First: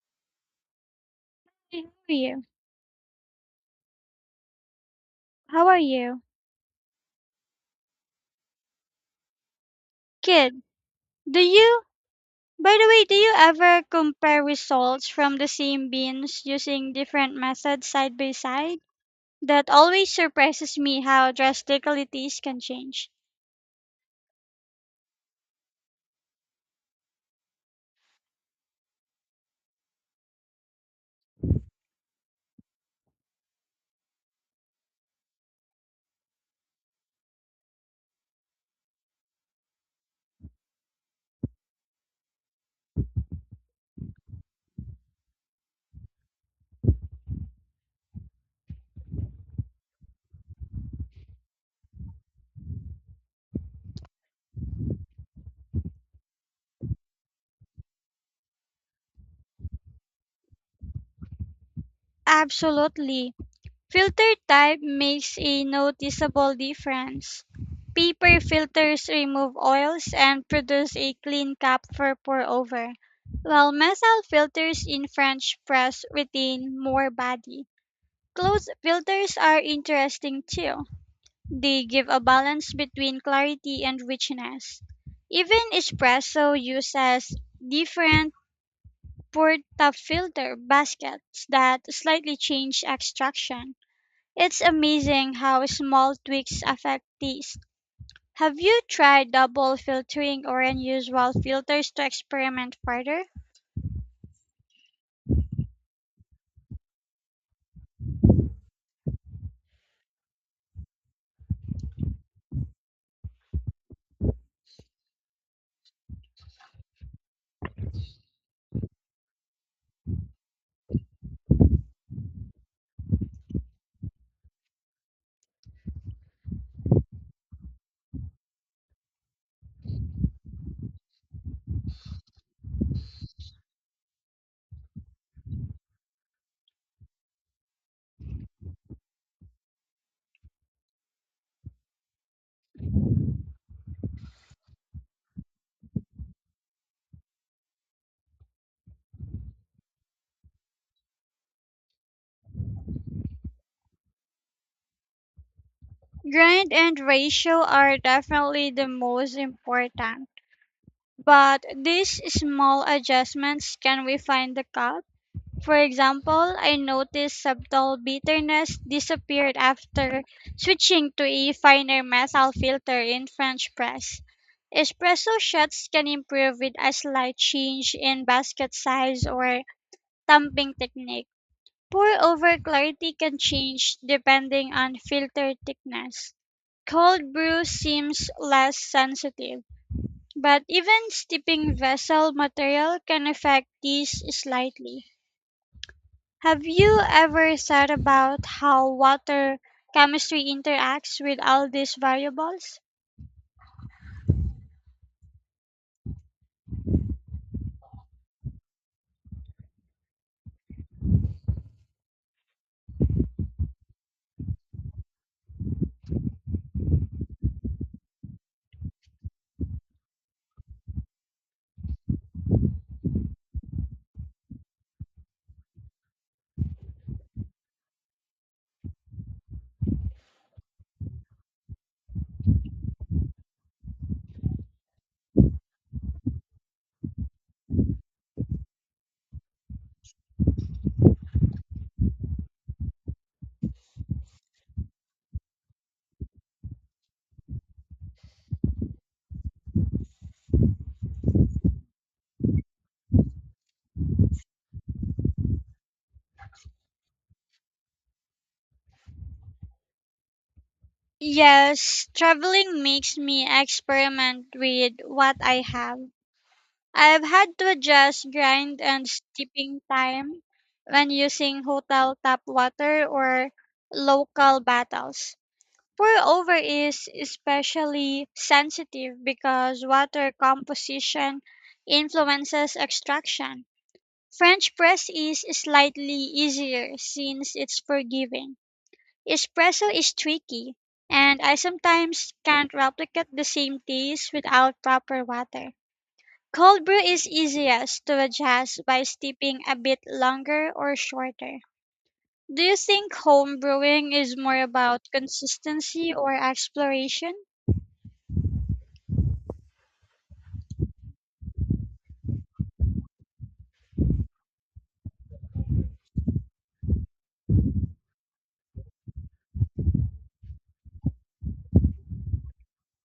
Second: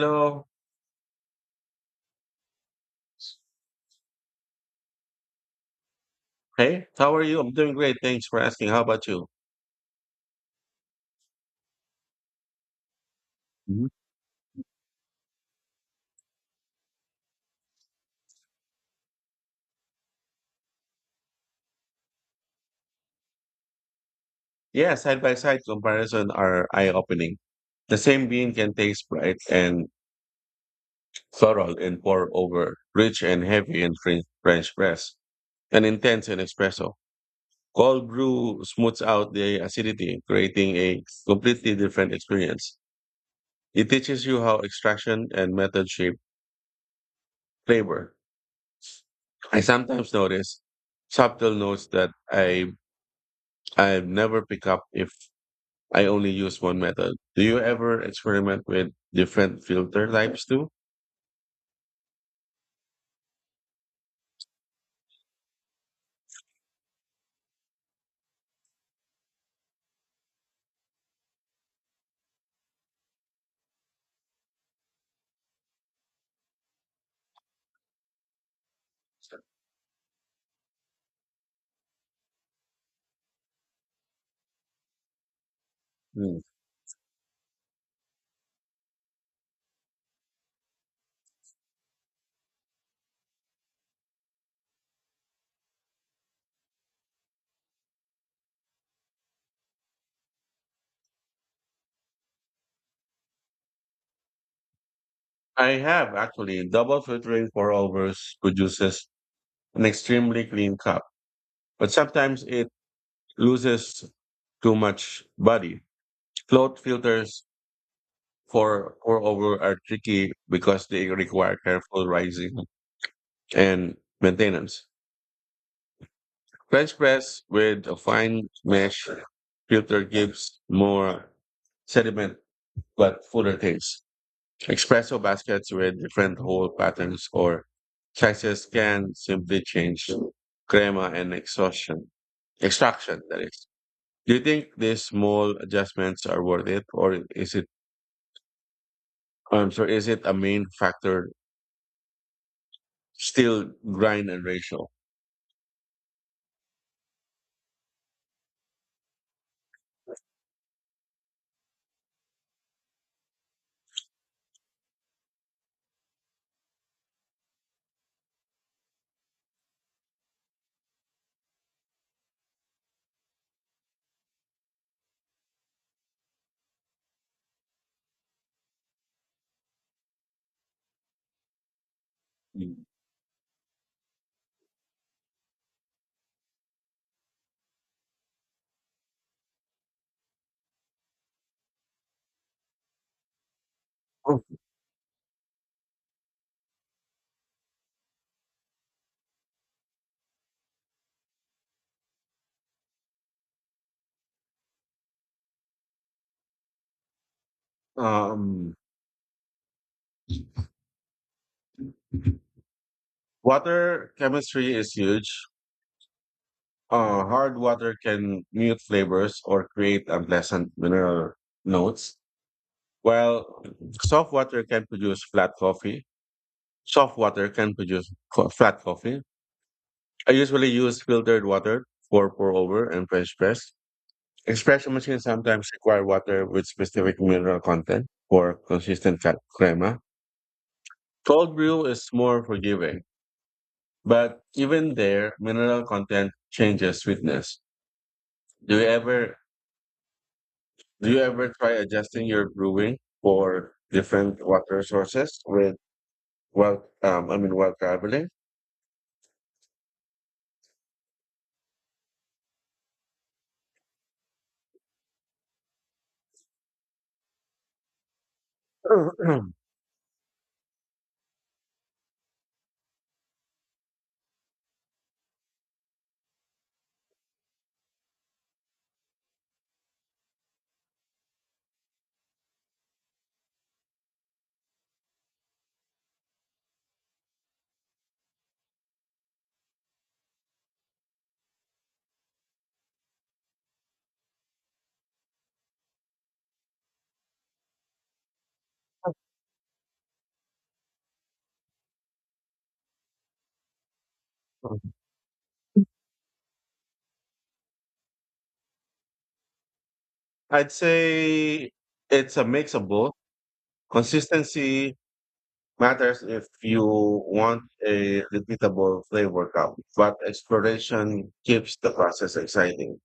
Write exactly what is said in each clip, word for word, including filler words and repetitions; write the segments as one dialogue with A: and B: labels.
A: Hello.
B: Hey, how are you? How are you?
A: Hey, how are you? I'm doing great. Thanks for asking. How about you?
B: Kid, do you, by the way, do you ever
A: Mhm.
B: compare results from the same beans using different methods side by side? That always surprises me how drastically these can change.
A: Yeah, side by side comparison are eye opening. The same bean can taste bright and floral and pour over, rich and heavy in French French press, and intense in espresso. Cold brew smooths out the acidity, creating a completely different experience. It teaches you how extraction and method shape flavor. I sometimes notice subtle notes that I I never pick up if I only use one method. Do you ever experiment with different filter types too?
B: Absolutely. Filter type makes a noticeable difference. Paper filters remove oils and produce a clean cup for pour over, while metal filters in French press retain more body. Clothes filters are interesting too. They give a balance between clarity and richness. Even
A: Mm.
B: espresso uses different portafilter baskets that slightly change extraction. It's amazing how small tweaks affect taste. Have you tried double filtering or unusual filters to experiment further?
A: I have actually. Double filtering for overs produces an extremely clean cup, but sometimes it loses too much body. Float filters for pour over are tricky because they require careful rising and maintenance. French press with a fine mesh filter gives more sediment but fuller taste. Espresso baskets with different hole patterns or sizes can simply change crema and exhaustion, extraction. That is. Do you think these small adjustments are worth it, or is it? I'm sorry, is it a main factor? Still grind and ratio.
B: Grind and ratio are definitely the most important, but these small adjustments can refine the cup. For example, I noticed subtle bitterness disappeared after switching to a finer metal filter in French press. Espresso shots can improve with a slight change in basket size or tamping technique. Pour over clarity can change depending on filter thickness. Cold brew seems less sensitive, but even steeping vessel material can affect these
A: Oh.
B: slightly. Have you ever thought about how water chemistry interacts with all these variables?
A: Um, Water chemistry is huge. Uh, hard water can mute flavors or create unpleasant mineral notes. Well, soft water can produce flat coffee. Soft water can produce co- flat coffee. I usually use filtered water for pour over and French press. Espresso machines sometimes require water with specific mineral content for consistent ca- crema. Cold brew is more forgiving, but even there, mineral content changes sweetness. Do you ever do you ever try adjusting your brewing for different water sources with while um, I mean while traveling?
B: Yes, traveling makes me experiment with what I have. I've had to adjust grind and steeping time when using hotel tap water or local bottles. Pour-over is especially sensitive because water composition influences extraction. French press is slightly easier since it's forgiving. Espresso is tricky, and I sometimes can't replicate the same taste without proper water. Cold brew is easiest to adjust by steeping a bit longer or shorter. Do you think home brewing is more about consistency or exploration?
A: I'd say it's a mix of both. Consistency matters if you want a repeatable flavor count, but exploration keeps the process exciting.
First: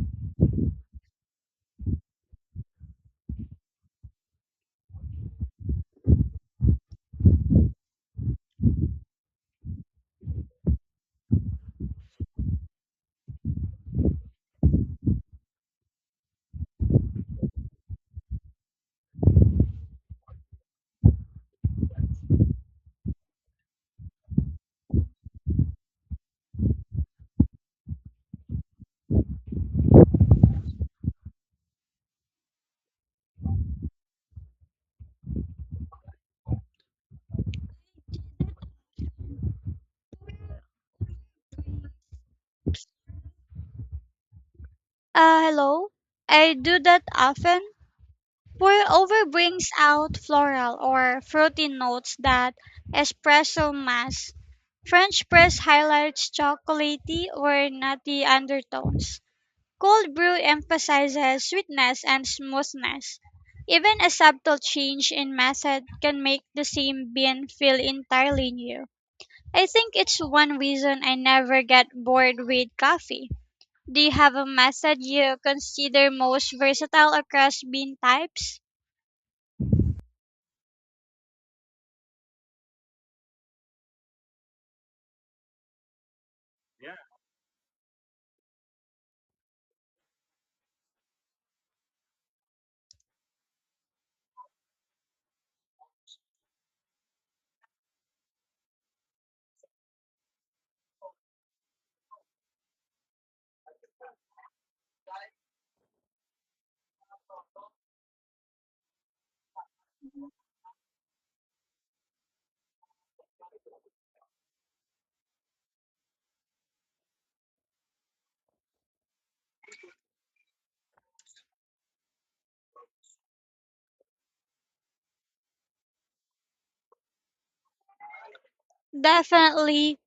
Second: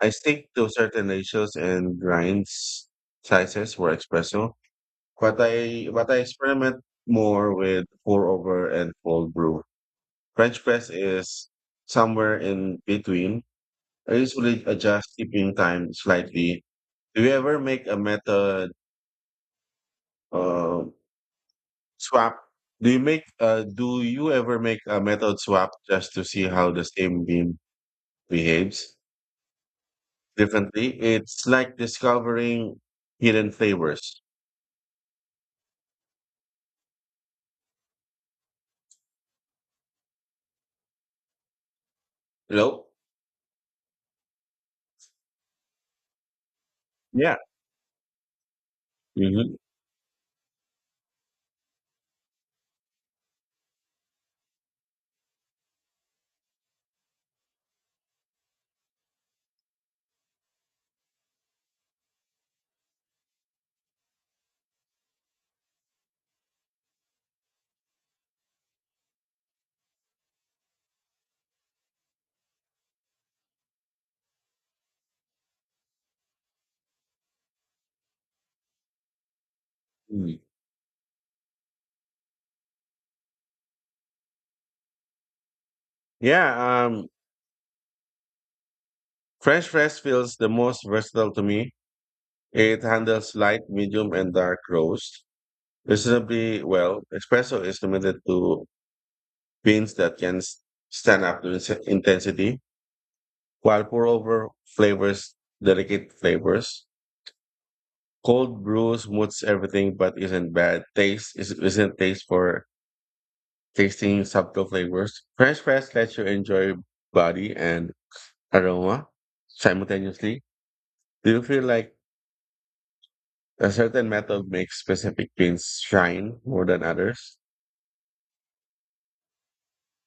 A: I stick to certain ratios and grinds sizes for espresso, but I but I experiment more with pour over and cold brew. French press is somewhere in between, I usually adjust sleeping time slightly. Do you ever make a method uh, swap? Do you make uh, do you ever make a method swap just to see how the same bean behaves differently? It's like discovering hidden flavors. Hello?
B: Uh, hello. I do that
A: Yeah.
B: often. Pour-over
A: Hmm.
B: brings out floral or fruity notes that espresso masks. French press highlights chocolatey or nutty undertones. Cold brew emphasizes sweetness and smoothness. Even a subtle change in method can make the same bean feel entirely new. I think it's one reason I never get bored with coffee. Do you have a method you consider most versatile across bean types?
A: Yeah. Um, French press feels the most versatile to me. It handles light, medium, and dark roast. Reasonably well. Espresso is limited to beans that can s- stand up to inse- intensity, while pour over flavors, delicate flavors. Cold brew smooths everything, but isn't bad. Taste is, isn't taste for tasting subtle flavors. French press lets you enjoy body and aroma simultaneously. Do you feel like a certain method makes specific beans shine more than others?
B: Definitely.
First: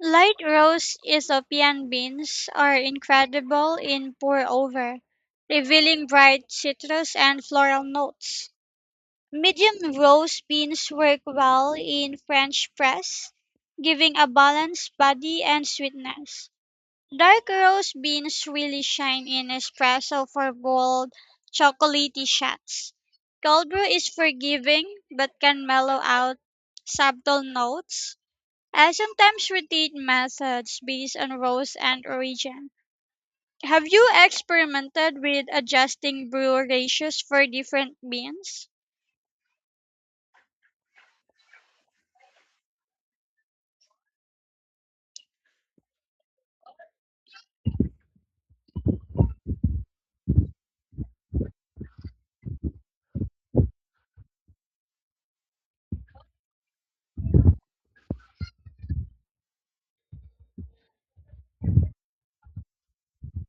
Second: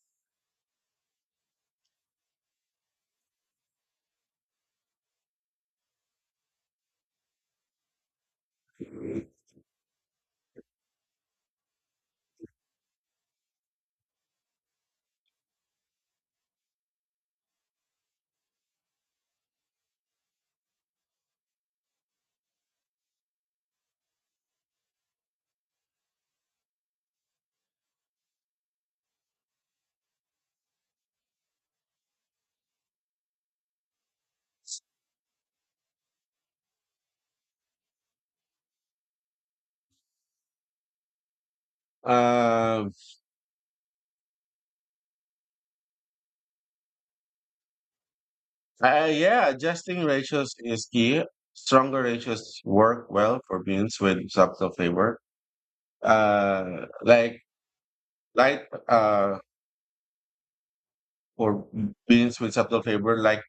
B: Light roast Ethiopian beans are incredible in pour over, revealing bright citrus and floral notes. Medium roast beans work well in French press, giving a balanced body and sweetness. Dark roast beans really shine in espresso for bold, chocolatey shots. Cold brew is forgiving but can mellow out subtle notes. I sometimes rotate methods based on roast and origin. Have you experimented with adjusting brew ratios for different beans?
A: Uh, Uh, yeah, adjusting ratios is key. Stronger ratios work well for beans with subtle flavor. Uh, like light uh, or beans with subtle flavor, like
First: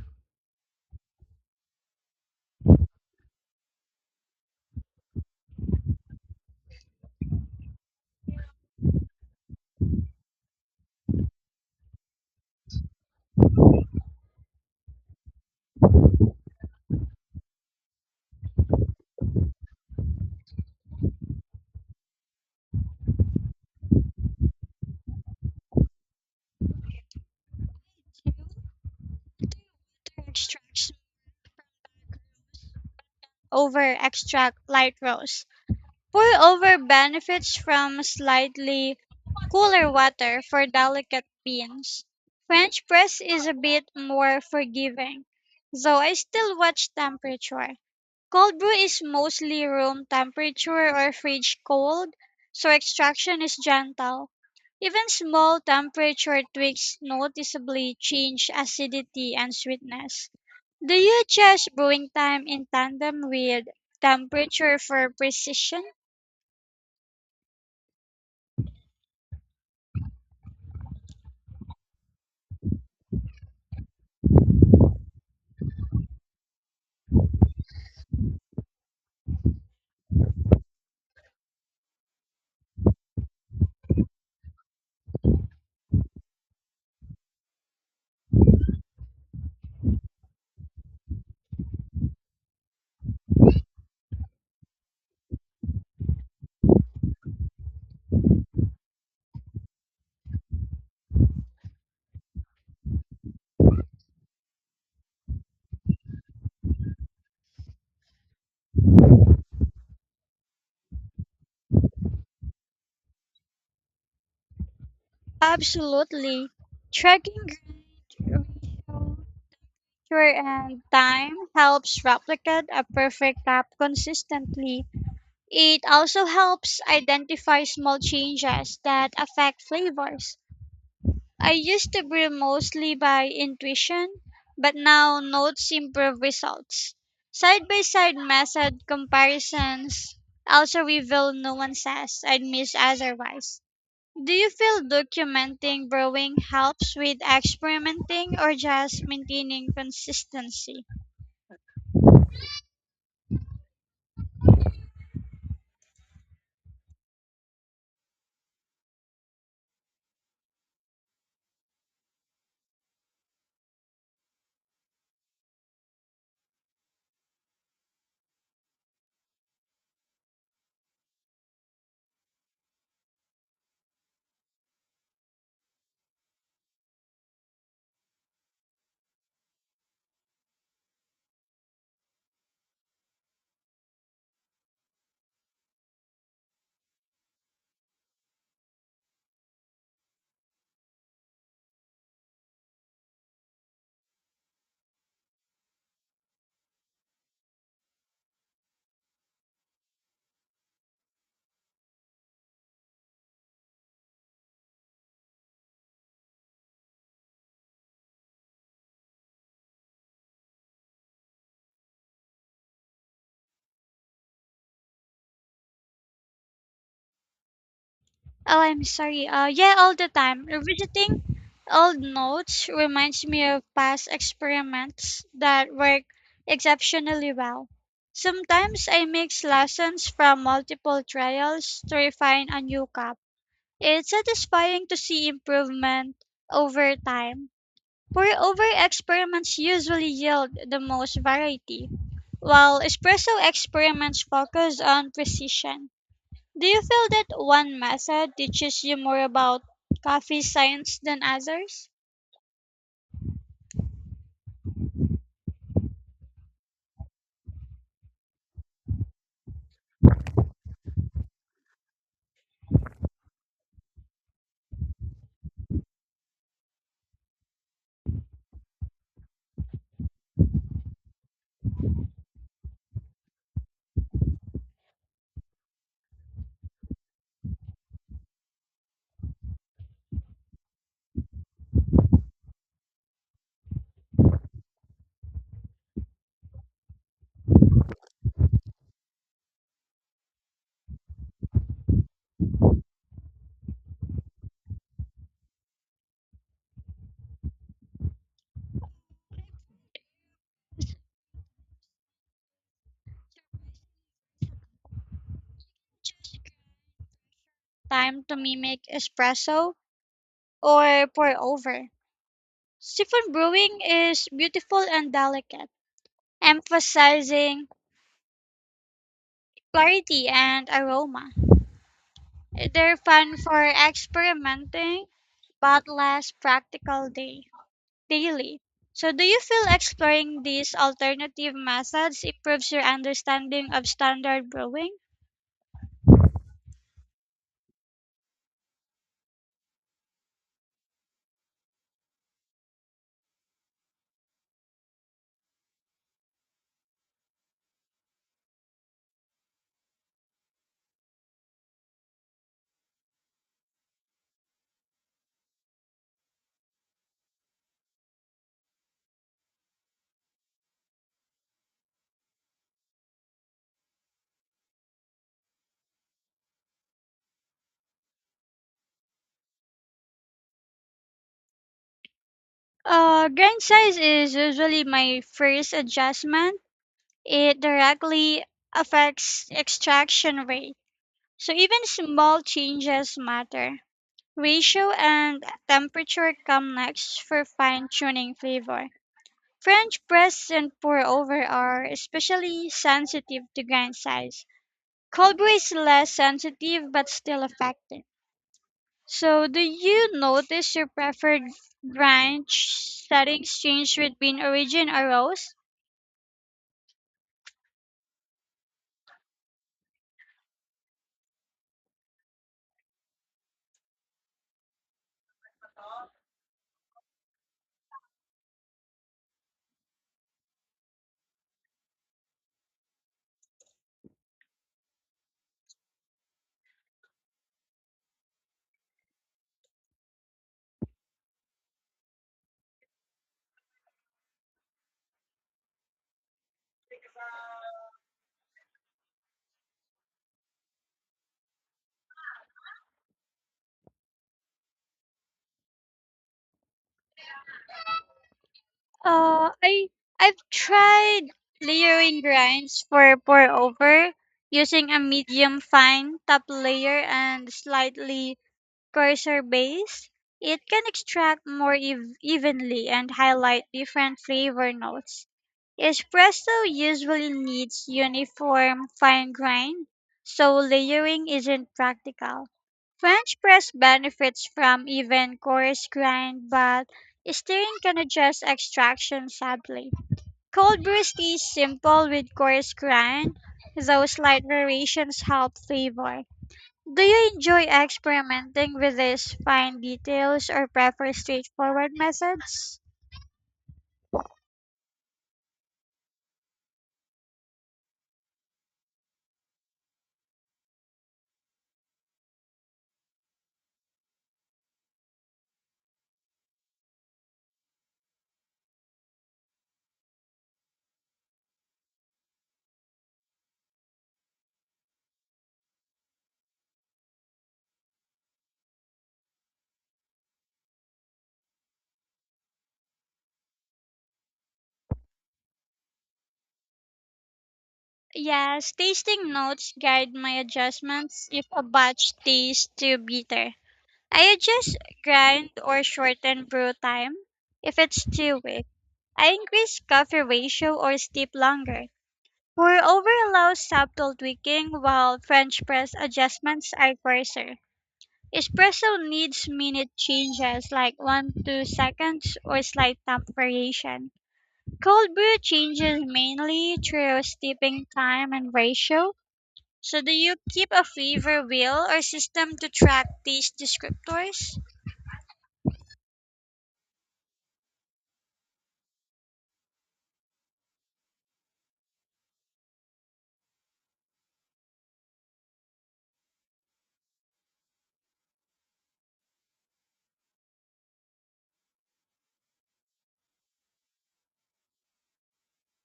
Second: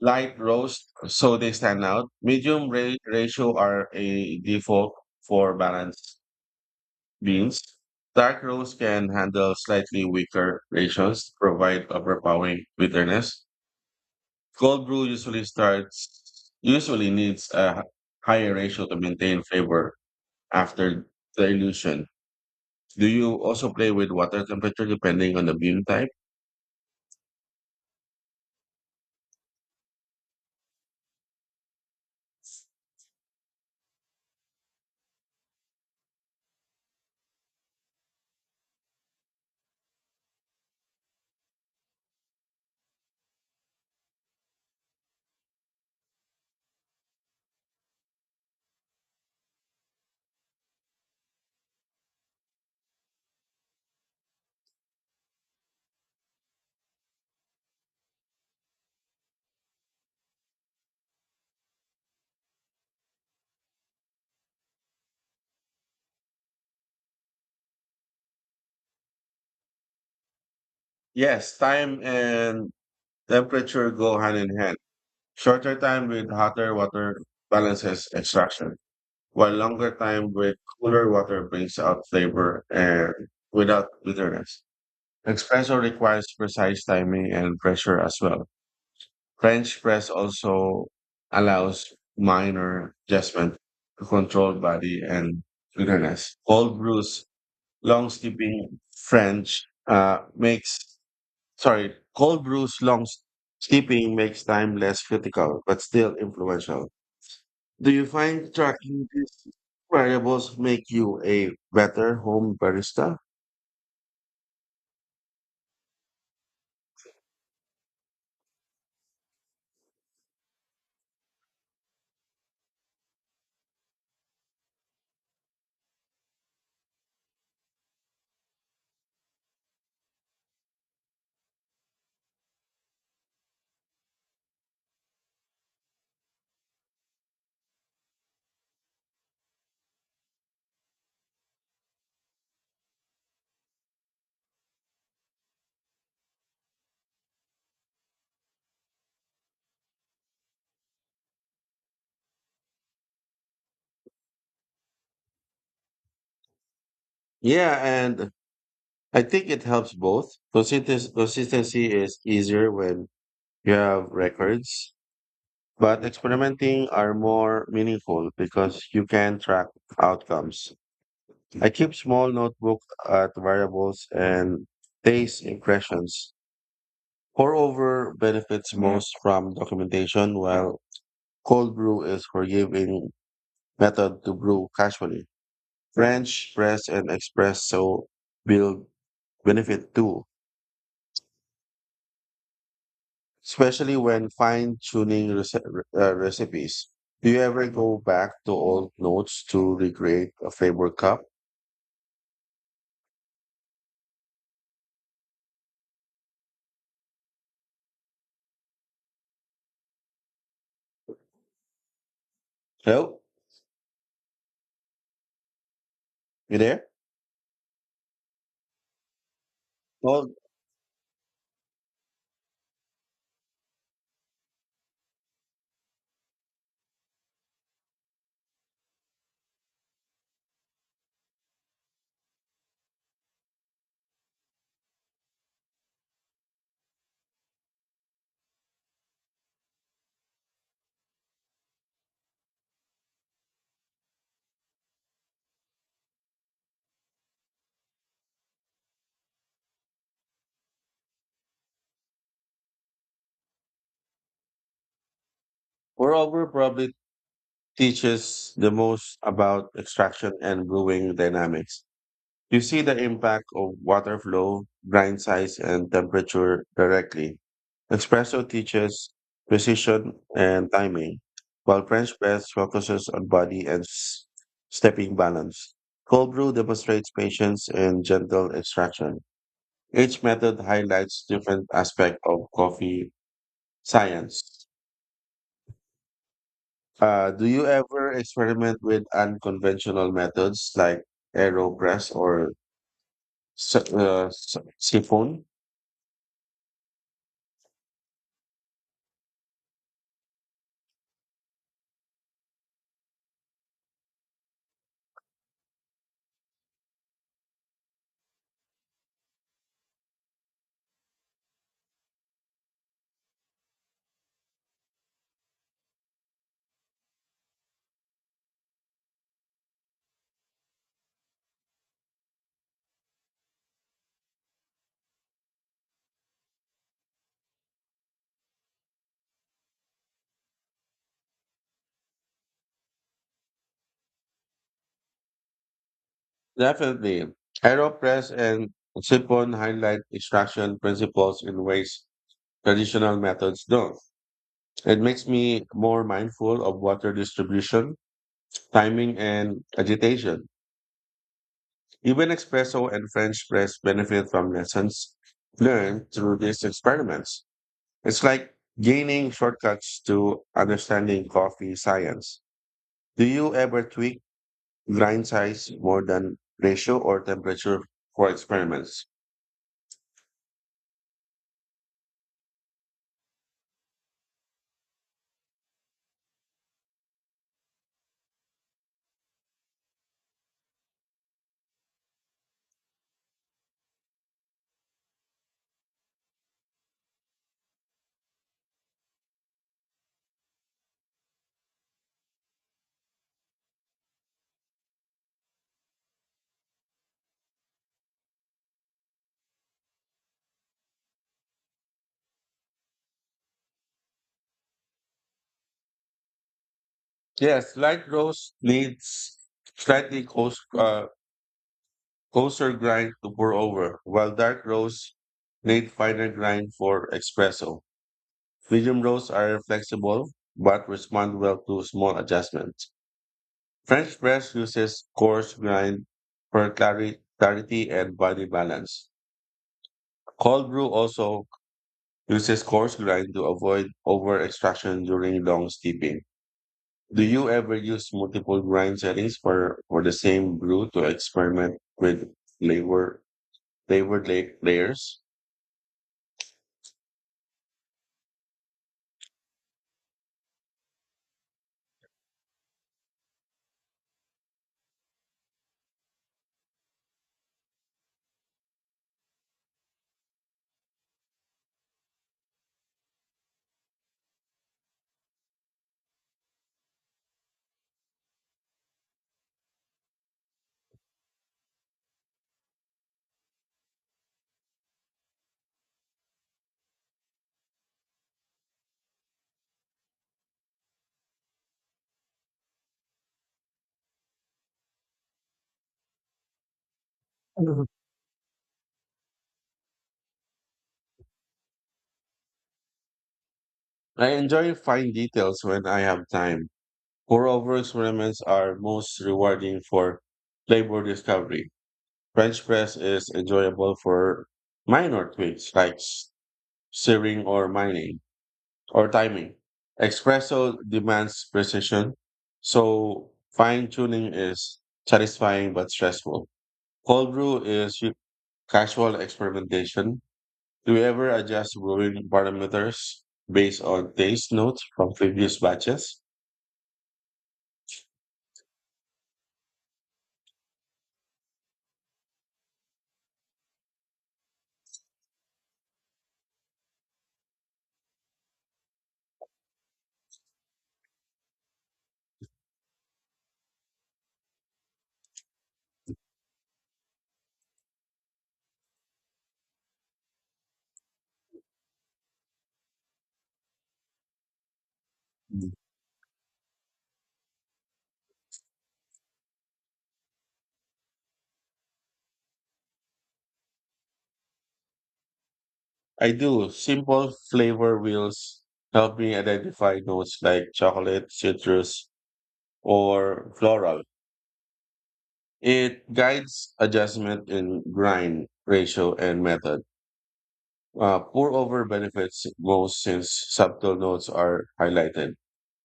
A: light roast, so they stand out. Medium ra- ratio are a default for balanced beans. Dark roast can handle slightly weaker ratios, provide overpowering bitterness. Cold brew usually starts Usually needs a h- higher ratio to maintain flavor after dilution. Do you also play with water temperature depending on the bean type?
B: Extracts over extract light roast. Pour-over benefits from slightly cooler water for delicate beans. French press is a bit more forgiving, though I still watch temperature. Cold brew is mostly room temperature or fridge cold, so extraction is gentle. Even small temperature tweaks noticeably change acidity and sweetness. Do you adjust brewing time in tandem with temperature for precision?
A: Yes, time and temperature go hand in hand. Shorter time with hotter water balances extraction, while longer time with cooler water brings out flavor and without bitterness. Espresso requires precise timing and pressure as well. French press also allows minor adjustment to control body and bitterness. Cold brews, long steeping French uh, makes sorry, Cold brews, long s- steeping makes time less critical but still influential. Do you find tracking these variables make you a better home barista?
B: Absolutely. Tracking grade, ratio, and time helps replicate a perfect lap consistently. It also helps identify small changes that affect flavors. I used to brew mostly by intuition, but now notes improve results. Side by side method comparisons also reveal nuances I'd miss otherwise. Do you feel documenting brewing helps with experimenting or just maintaining consistency?
A: Yeah, and I think it helps both. Consisten- consistency is easier when you have records. But experimenting are more meaningful because you can track outcomes. I keep small notebook at variables and taste impressions. Pour over benefits most from documentation, while cold brew is forgiving method to brew casually. French press and espresso build benefit too, especially when fine tuning rece- uh, recipes. Do you ever go back to old notes to recreate a favorite cup? Hello, you there?
B: Oh, I'm sorry. Uh, yeah, all the
A: Well,
B: time. Revisiting old notes reminds me of past experiments that work exceptionally well. Sometimes I mix lessons from multiple trials to refine a new cup. It's satisfying to see improvement over time. Pour-over experiments usually yield the most variety, while espresso experiments focus on precision. Do you feel that one method teaches you more about coffee science than others?
A: moreover, probably teaches the most about extraction and brewing dynamics. You see the impact of water flow, grind size, and temperature directly. Espresso teaches precision and timing, while French press focuses on body and s- stepping balance. Cold brew demonstrates patience and gentle extraction. Each method highlights different aspect of coffee science. Uh, do you ever experiment with unconventional methods like AeroPress or si- uh, si- siphon?
B: Time to mimic espresso or pour-over. Siphon brewing is beautiful and delicate, emphasizing clarity and aroma. They're fun for experimenting, but less practical day. Daily. So, do you feel exploring these alternative methods improves your understanding of standard brewing?
A: Definitely. AeroPress and siphon highlight extraction principles in ways traditional methods don't. It makes me more mindful of water distribution, timing, and agitation. Even espresso and French press benefit from lessons learned through these experiments. It's like gaining shortcuts to understanding coffee science. Do you ever tweak grind size more than ratio or temperature for experiments?
B: Uh, grain size is usually my first adjustment. It directly affects extraction rate. So, even small changes matter. Ratio and temperature come next for fine tuning flavor. French press and pour over are especially sensitive to grain size. Cobra is less sensitive but still effective. So, do you notice your preferred branch settings change between origin or roast?
A: Yes, light roast needs slightly close, uh, closer grind to pour over, while dark roast need finer grind for espresso. Medium roasts are flexible but respond well to small adjustments. French press uses coarse grind for clari- clarity and body balance. Cold brew also uses coarse grind to avoid over extraction during long steeping. Do you ever use multiple grind settings for, for the same brew to experiment with flavor flavored la- layers?
B: Uh, I I've tried layering grinds for pour over using a medium fine top layer and slightly coarser base. It can extract more ev- evenly and highlight different flavor notes. Espresso usually needs uniform fine grind, so layering isn't practical. French press benefits from even coarse grind, but stirring can adjust extraction subtly. Cold brew stays simple with coarse grind, though slight variations help flavor. Do you enjoy
A: Mhm.
B: experimenting with these fine details or prefer straightforward methods?
A: I enjoy fine details when I have time. Moreover, experiments are most rewarding for flavor discovery. French press is enjoyable for minor tweaks like s- searing or mining or timing. Espresso demands precision, so fine tuning is satisfying but stressful. Cold brew is u- casual experimentation. Do you ever adjust brewing parameters based on taste notes from previous batches?
B: Yes, tasting notes guide my adjustments if a batch tastes too bitter. I adjust grind or shorten brew time if it's too weak. I increase coffee ratio or steep longer. Pour over allows subtle tweaking while French press adjustments are coarser. Espresso needs minute changes like one to two seconds or slight temp variation. Cold brew changes mainly through steeping time and ratio. So do you keep a favor wheel or system to track taste descriptors?
A: I do. Simple flavor wheels help me identify notes like chocolate, citrus, or floral. It guides adjustment in grind ratio and method. Uh, pour over benefits most since subtle notes are highlighted.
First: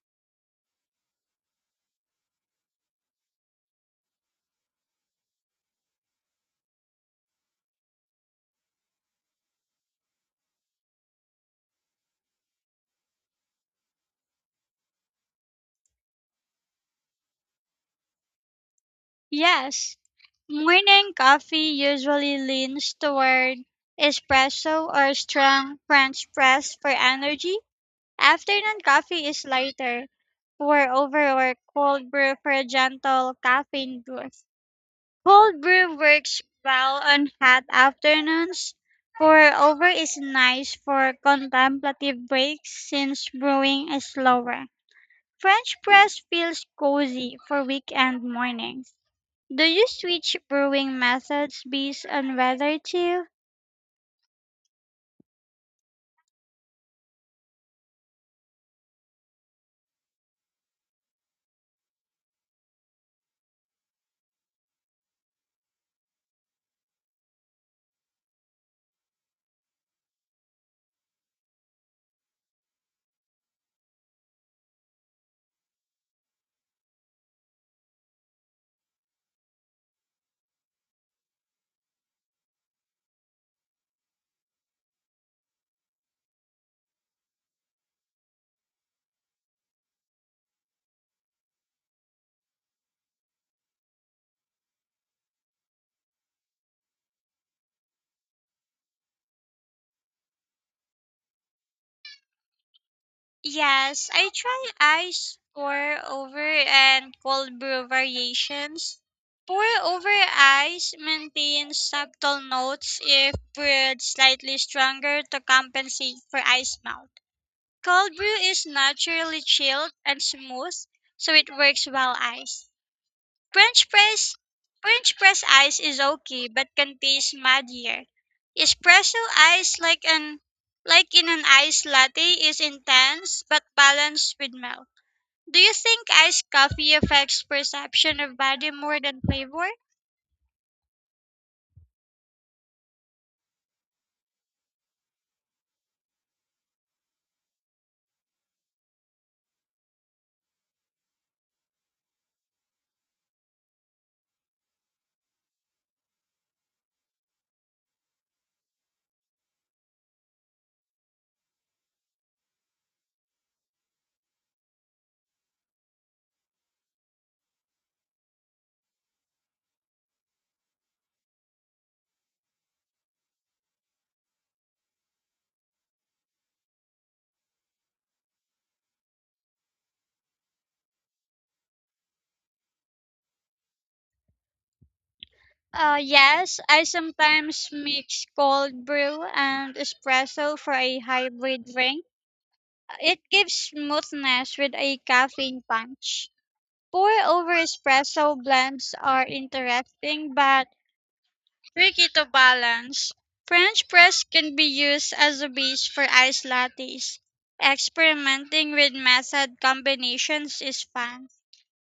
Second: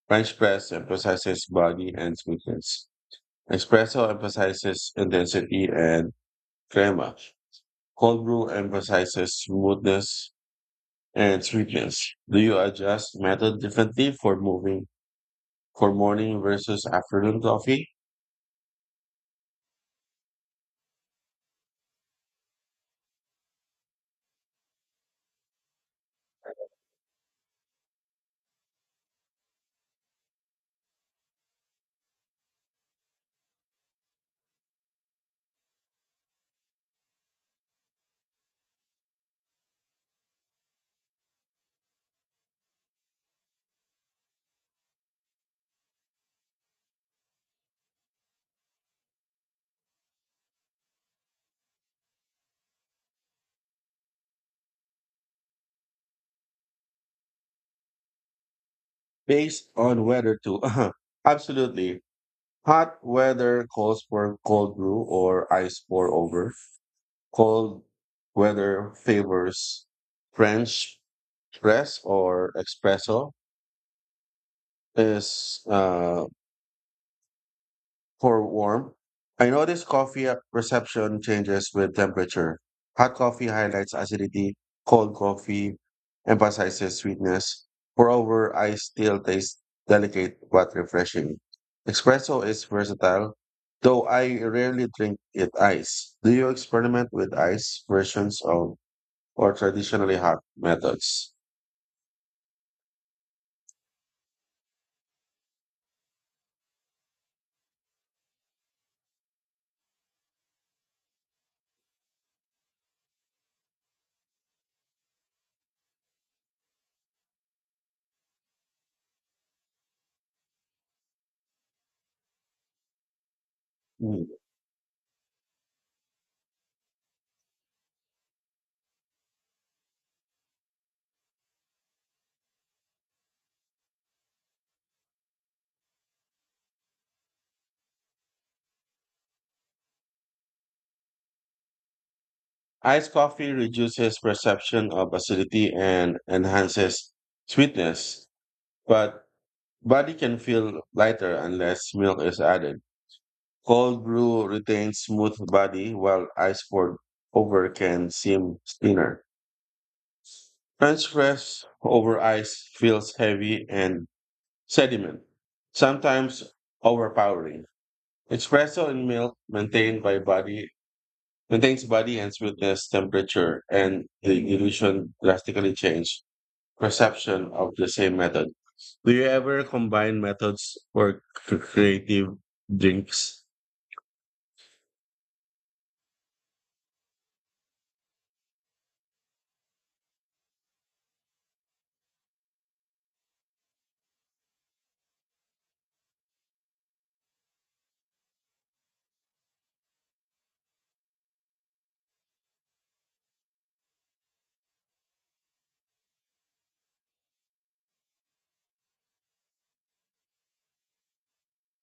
A: French press emphasizes body and sweetness. Espresso emphasizes intensity and crema. Cold brew emphasizes smoothness and sweetness. Do you adjust method differently for moving for morning versus afternoon coffee
B: Yes, morning coffee usually leans toward espresso or strong French press for energy. Afternoon coffee is lighter, pour over or cold brew for a gentle caffeine boost. Cold brew works well on hot afternoons. Pour over is nice for contemplative breaks since brewing is slower. French press feels cozy for weekend mornings. Do you switch brewing methods based on weather too?
A: based on weather too? Absolutely. Hot weather calls for cold brew or ice pour over. Cold weather favors French press or espresso is uh, for warmth, I notice coffee perception changes with temperature. Hot coffee highlights acidity, cold coffee emphasizes sweetness. Moreover, I still taste delicate but refreshing. Espresso is versatile, though I rarely drink it ice. Do you experiment with ice versions of or traditionally hot methods?
B: Yes, I try ice pour over and cold brew variations. Pour over ice maintains subtle notes if brewed slightly stronger to compensate for ice melt. Cold brew is naturally chilled and smooth, so it works well iced. French
A: Mm.
B: press French press ice is okay but can taste muddier. Espresso ice like an like in an iced latte is intense but balanced with milk. Do you think iced coffee affects perception of body more than flavor?
A: Iced coffee reduces perception of acidity and enhances sweetness, but body can feel lighter unless milk is added. Cold brew retains smooth body while ice poured over can seem thinner. French press over ice feels heavy and sediment, sometimes overpowering. Espresso in milk maintained by body maintains body and sweetness, temperature, and the illusion drastically change. Perception of the same method. Do you ever combine methods for c- creative drinks?
B: Uh, yes, I sometimes mix cold brew and espresso for a hybrid drink. It gives smoothness with a caffeine punch. Pour over espresso blends are interesting but tricky to balance. French press can be used as a base for iced lattes. Experimenting with method combinations is fun,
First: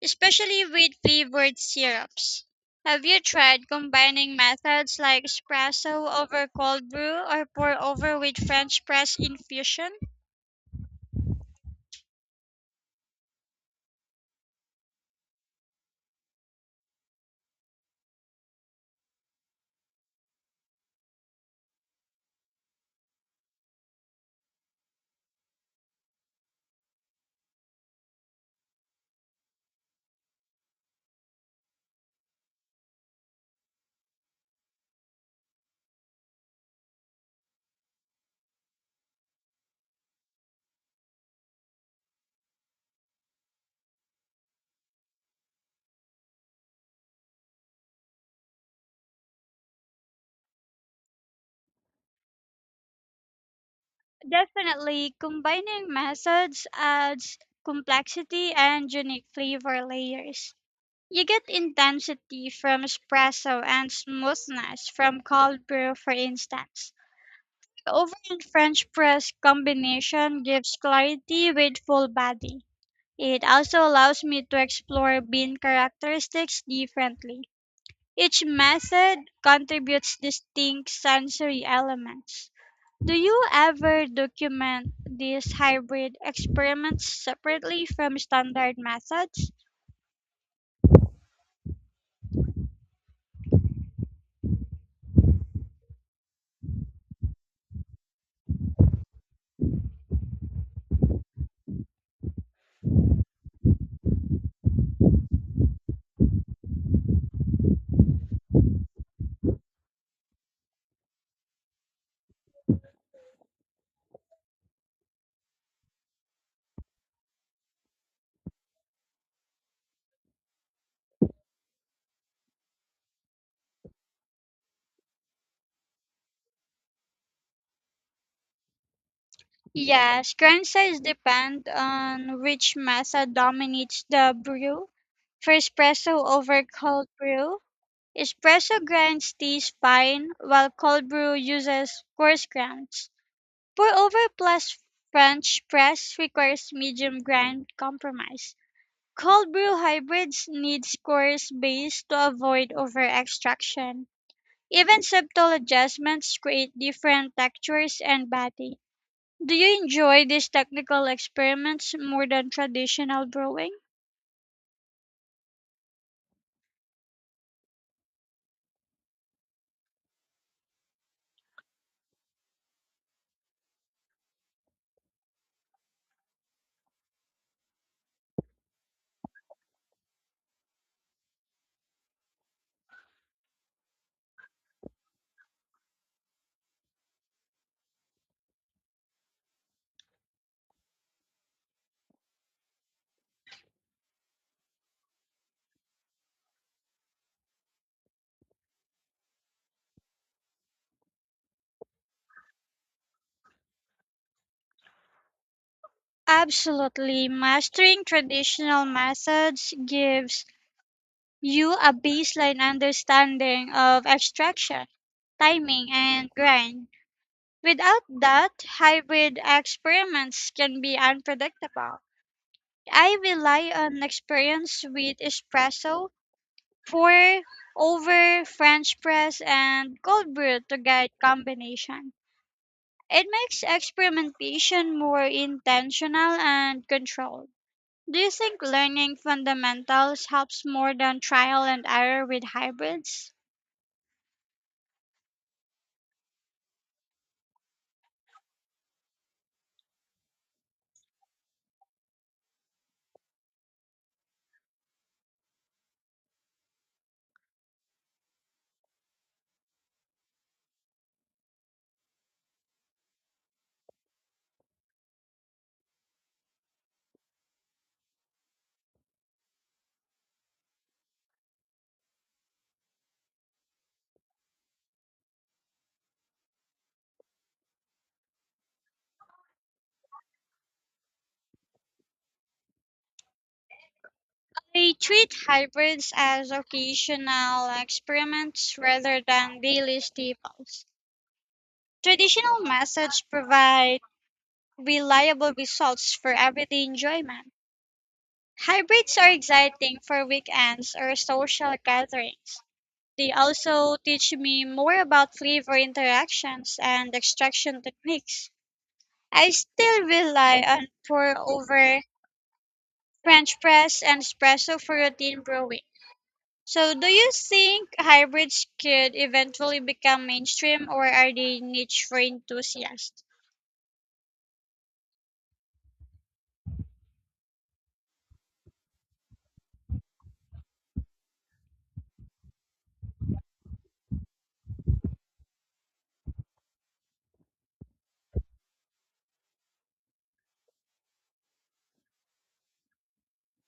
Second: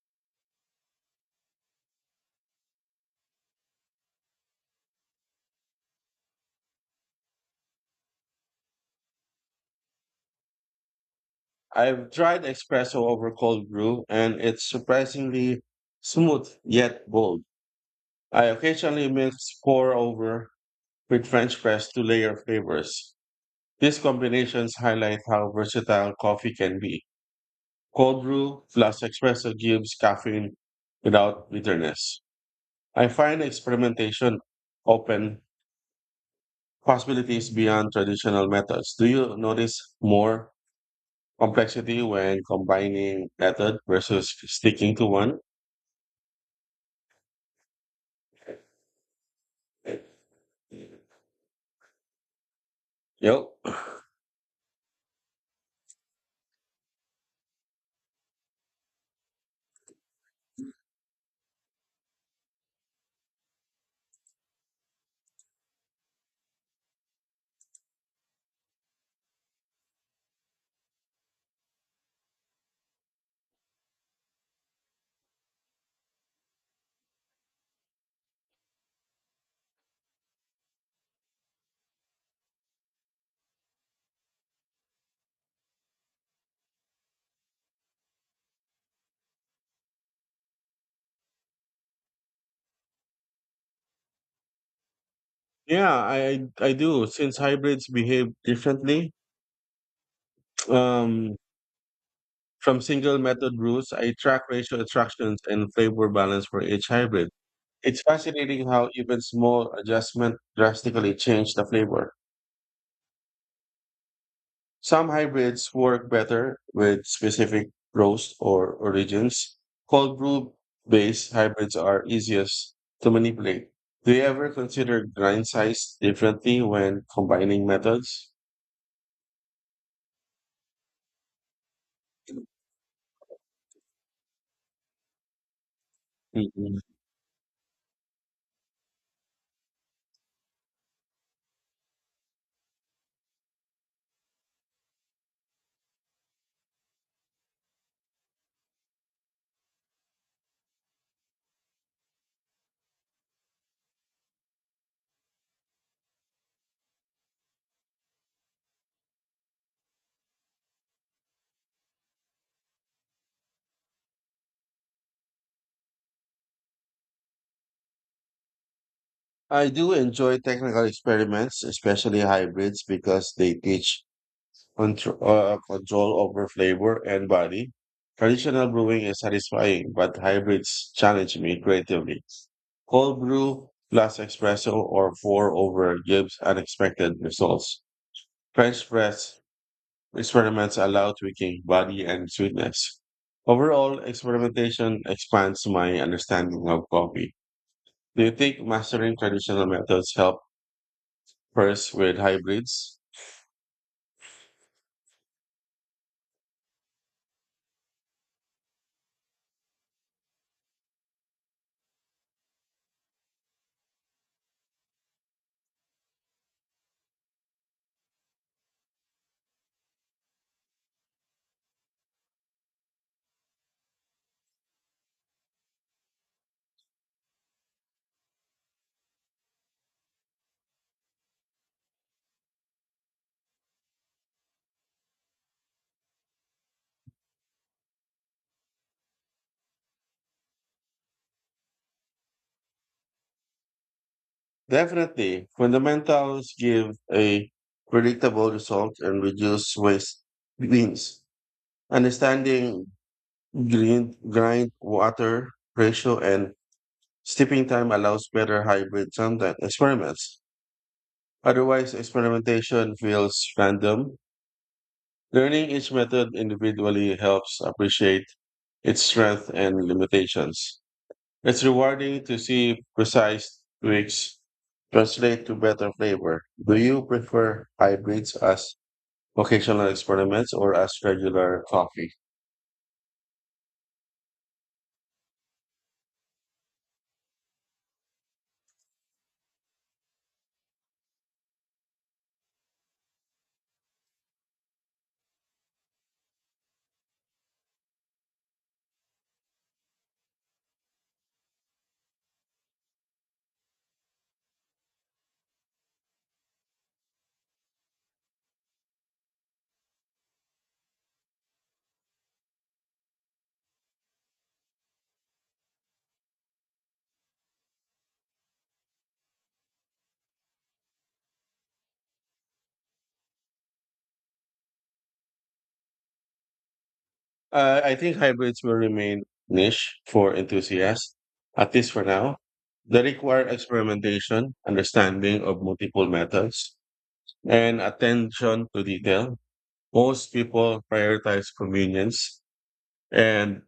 B: especially with flavored syrups. Have you tried combining methods like espresso over cold brew or pour over with French press infusion?
A: I've tried espresso over cold brew and it's surprisingly smooth yet bold. I occasionally mix pour over with French press to layer flavors. These combinations highlight how versatile coffee can be. Cold brew plus espresso gives caffeine without bitterness. I find experimentation open possibilities beyond traditional methods. Do you notice more complexity when combining method versus sticking to one? Yep.
B: Definitely, combining methods adds complexity and unique flavor layers. You get intensity from espresso and smoothness from cold brew, for instance. The oven and French press combination gives clarity with full body. It also allows me to explore bean characteristics differently. Each method contributes distinct sensory elements. Do you ever document these hybrid experiments separately from standard methods?
A: Yeah, I I do. Since hybrids behave differently um, from single method rules, I track ratio attractions and flavor balance for each hybrid. It's fascinating how even small adjustment drastically change the flavor. Some hybrids work better with specific roast or origins. Cold brew based hybrids are easiest to manipulate. Do you ever consider grind size differently when combining methods?
B: Yes, grind size depend on which method dominates the brew. For espresso over
A: Mm-mm.
B: cold brew, espresso grinds teas fine, while cold brew uses coarse grinds. Pour over plus French press requires medium grind compromise. Cold brew hybrids need coarse base to avoid over-extraction. Even subtle adjustments create different textures and body. Do you enjoy these technical experiments more than traditional brewing?
A: I do enjoy technical experiments, especially hybrids, because they teach contro- uh, control over flavor and body. Traditional brewing is satisfying, but hybrids challenge me creatively. Cold brew plus espresso or pour over gives unexpected results. French press experiments allow tweaking body and sweetness. Overall, experimentation expands my understanding of coffee. Do you think mastering traditional methods help first with hybrids?
B: Absolutely. Mastering traditional methods gives you a baseline understanding of extraction, timing, and grind. Without that, hybrid experiments can be unpredictable. I rely on experience with espresso, pour over, French press, and cold brew to get combination. It makes experimentation more intentional and controlled. Do you think learning fundamentals helps more than trial and error with hybrids?
A: Definitely. Fundamentals give a predictable result and reduce waste means understanding grind, grind water ratio and steeping time allows better hybrid content experiments. Otherwise, experimentation feels random. Learning each method individually helps appreciate its strength and limitations. It's rewarding to see precise tweaks translate to better flavor. Do you prefer hybrids as occasional experiments or as regular coffee?
B: I treat hybrids as occasional experiments rather than daily staples. Traditional methods provide reliable results for everyday enjoyment. Hybrids are exciting for weekends or social gatherings. They also teach me more about flavor interactions and extraction techniques. I still rely on pour over, French press, and espresso for routine brewing. So, do you think hybrids could eventually become mainstream or are they niche for enthusiasts?
A: Uh, I think hybrids will remain niche for enthusiasts, at least for now. They require experimentation, understanding of multiple methods, and attention to detail. Most people prioritize convenience and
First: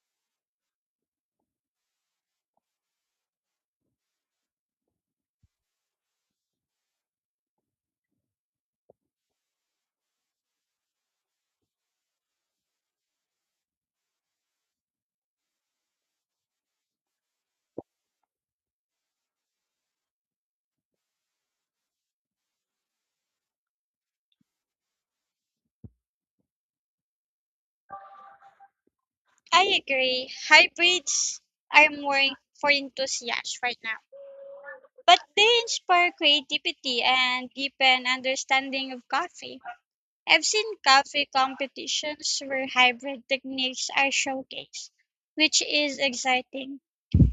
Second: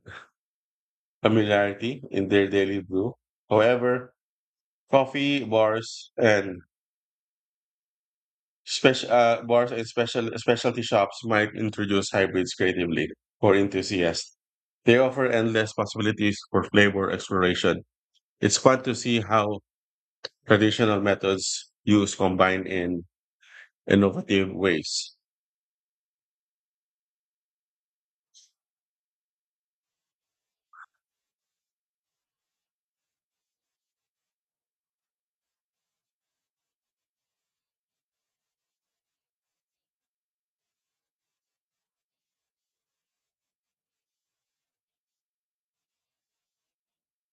A: familiarity in their daily brew. However, coffee bars and special uh, bars and special specialty shops might introduce hybrids creatively for enthusiasts. They offer endless possibilities for flavor exploration. It's fun to see how traditional methods use combined in innovative ways.
B: I agree. Hybrids are more for enthusiasts right now, but they inspire creativity and deepen understanding of coffee. I've seen coffee competitions where hybrid techniques are showcased, which is exciting.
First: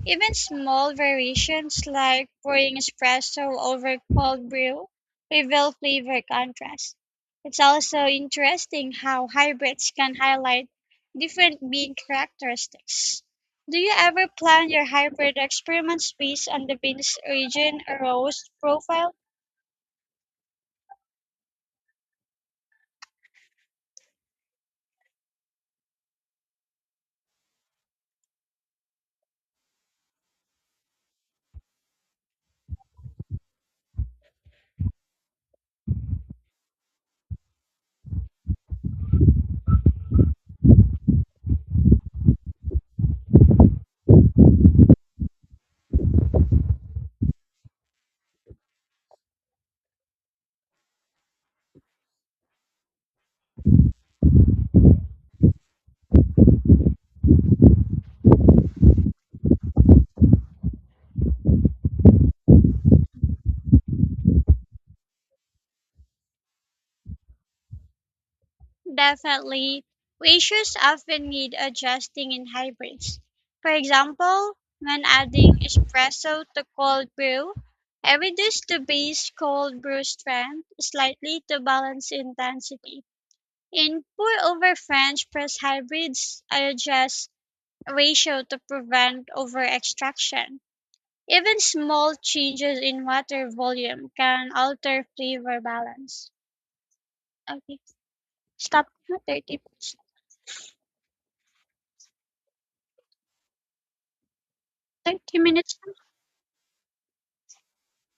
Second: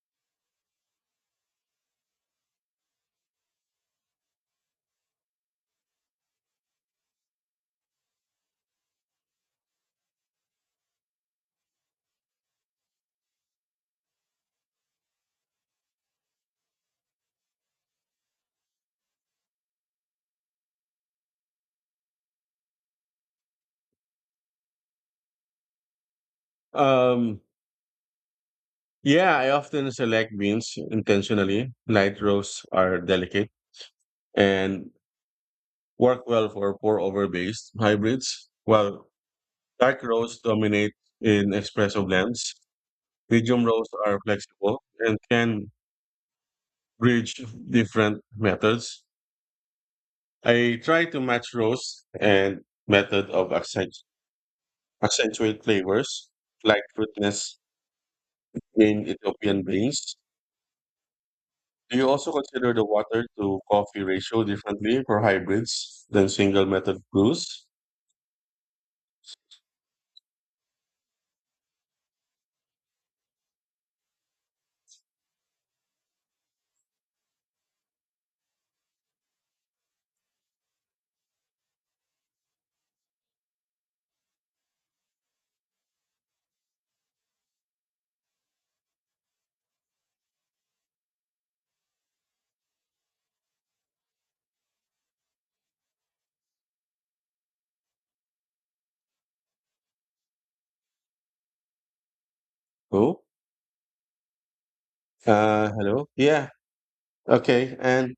B: Even small variations like pouring espresso over cold brew reveal flavor contrast. It's also interesting how hybrids can highlight different bean characteristics. Do you ever plan your hybrid experiments based on the bean's origin or roast profile?
A: Um, yeah, I often select beans intentionally. Light roasts are delicate and work well for pour over based hybrids, while dark roasts dominate in espresso blends. Medium roasts are flexible and can bridge different methods. I try to match roast and method of accent accentuate flavors like fruitiness in Ethiopian beans. Do you also consider the water to coffee ratio differently for hybrids than single method brews?
B: Definitely, ratios often need adjusting in hybrids. For example, when adding espresso to cold brew, I reduce the base cold brew strength slightly to balance intensity. In pour over French press hybrids, I adjust ratio to prevent over extraction. Even small changes in water volume can alter flavor balance. Okay, stop na thirty thirty
A: Oh, uh,
B: minutes
A: hello. Yeah. Okay. And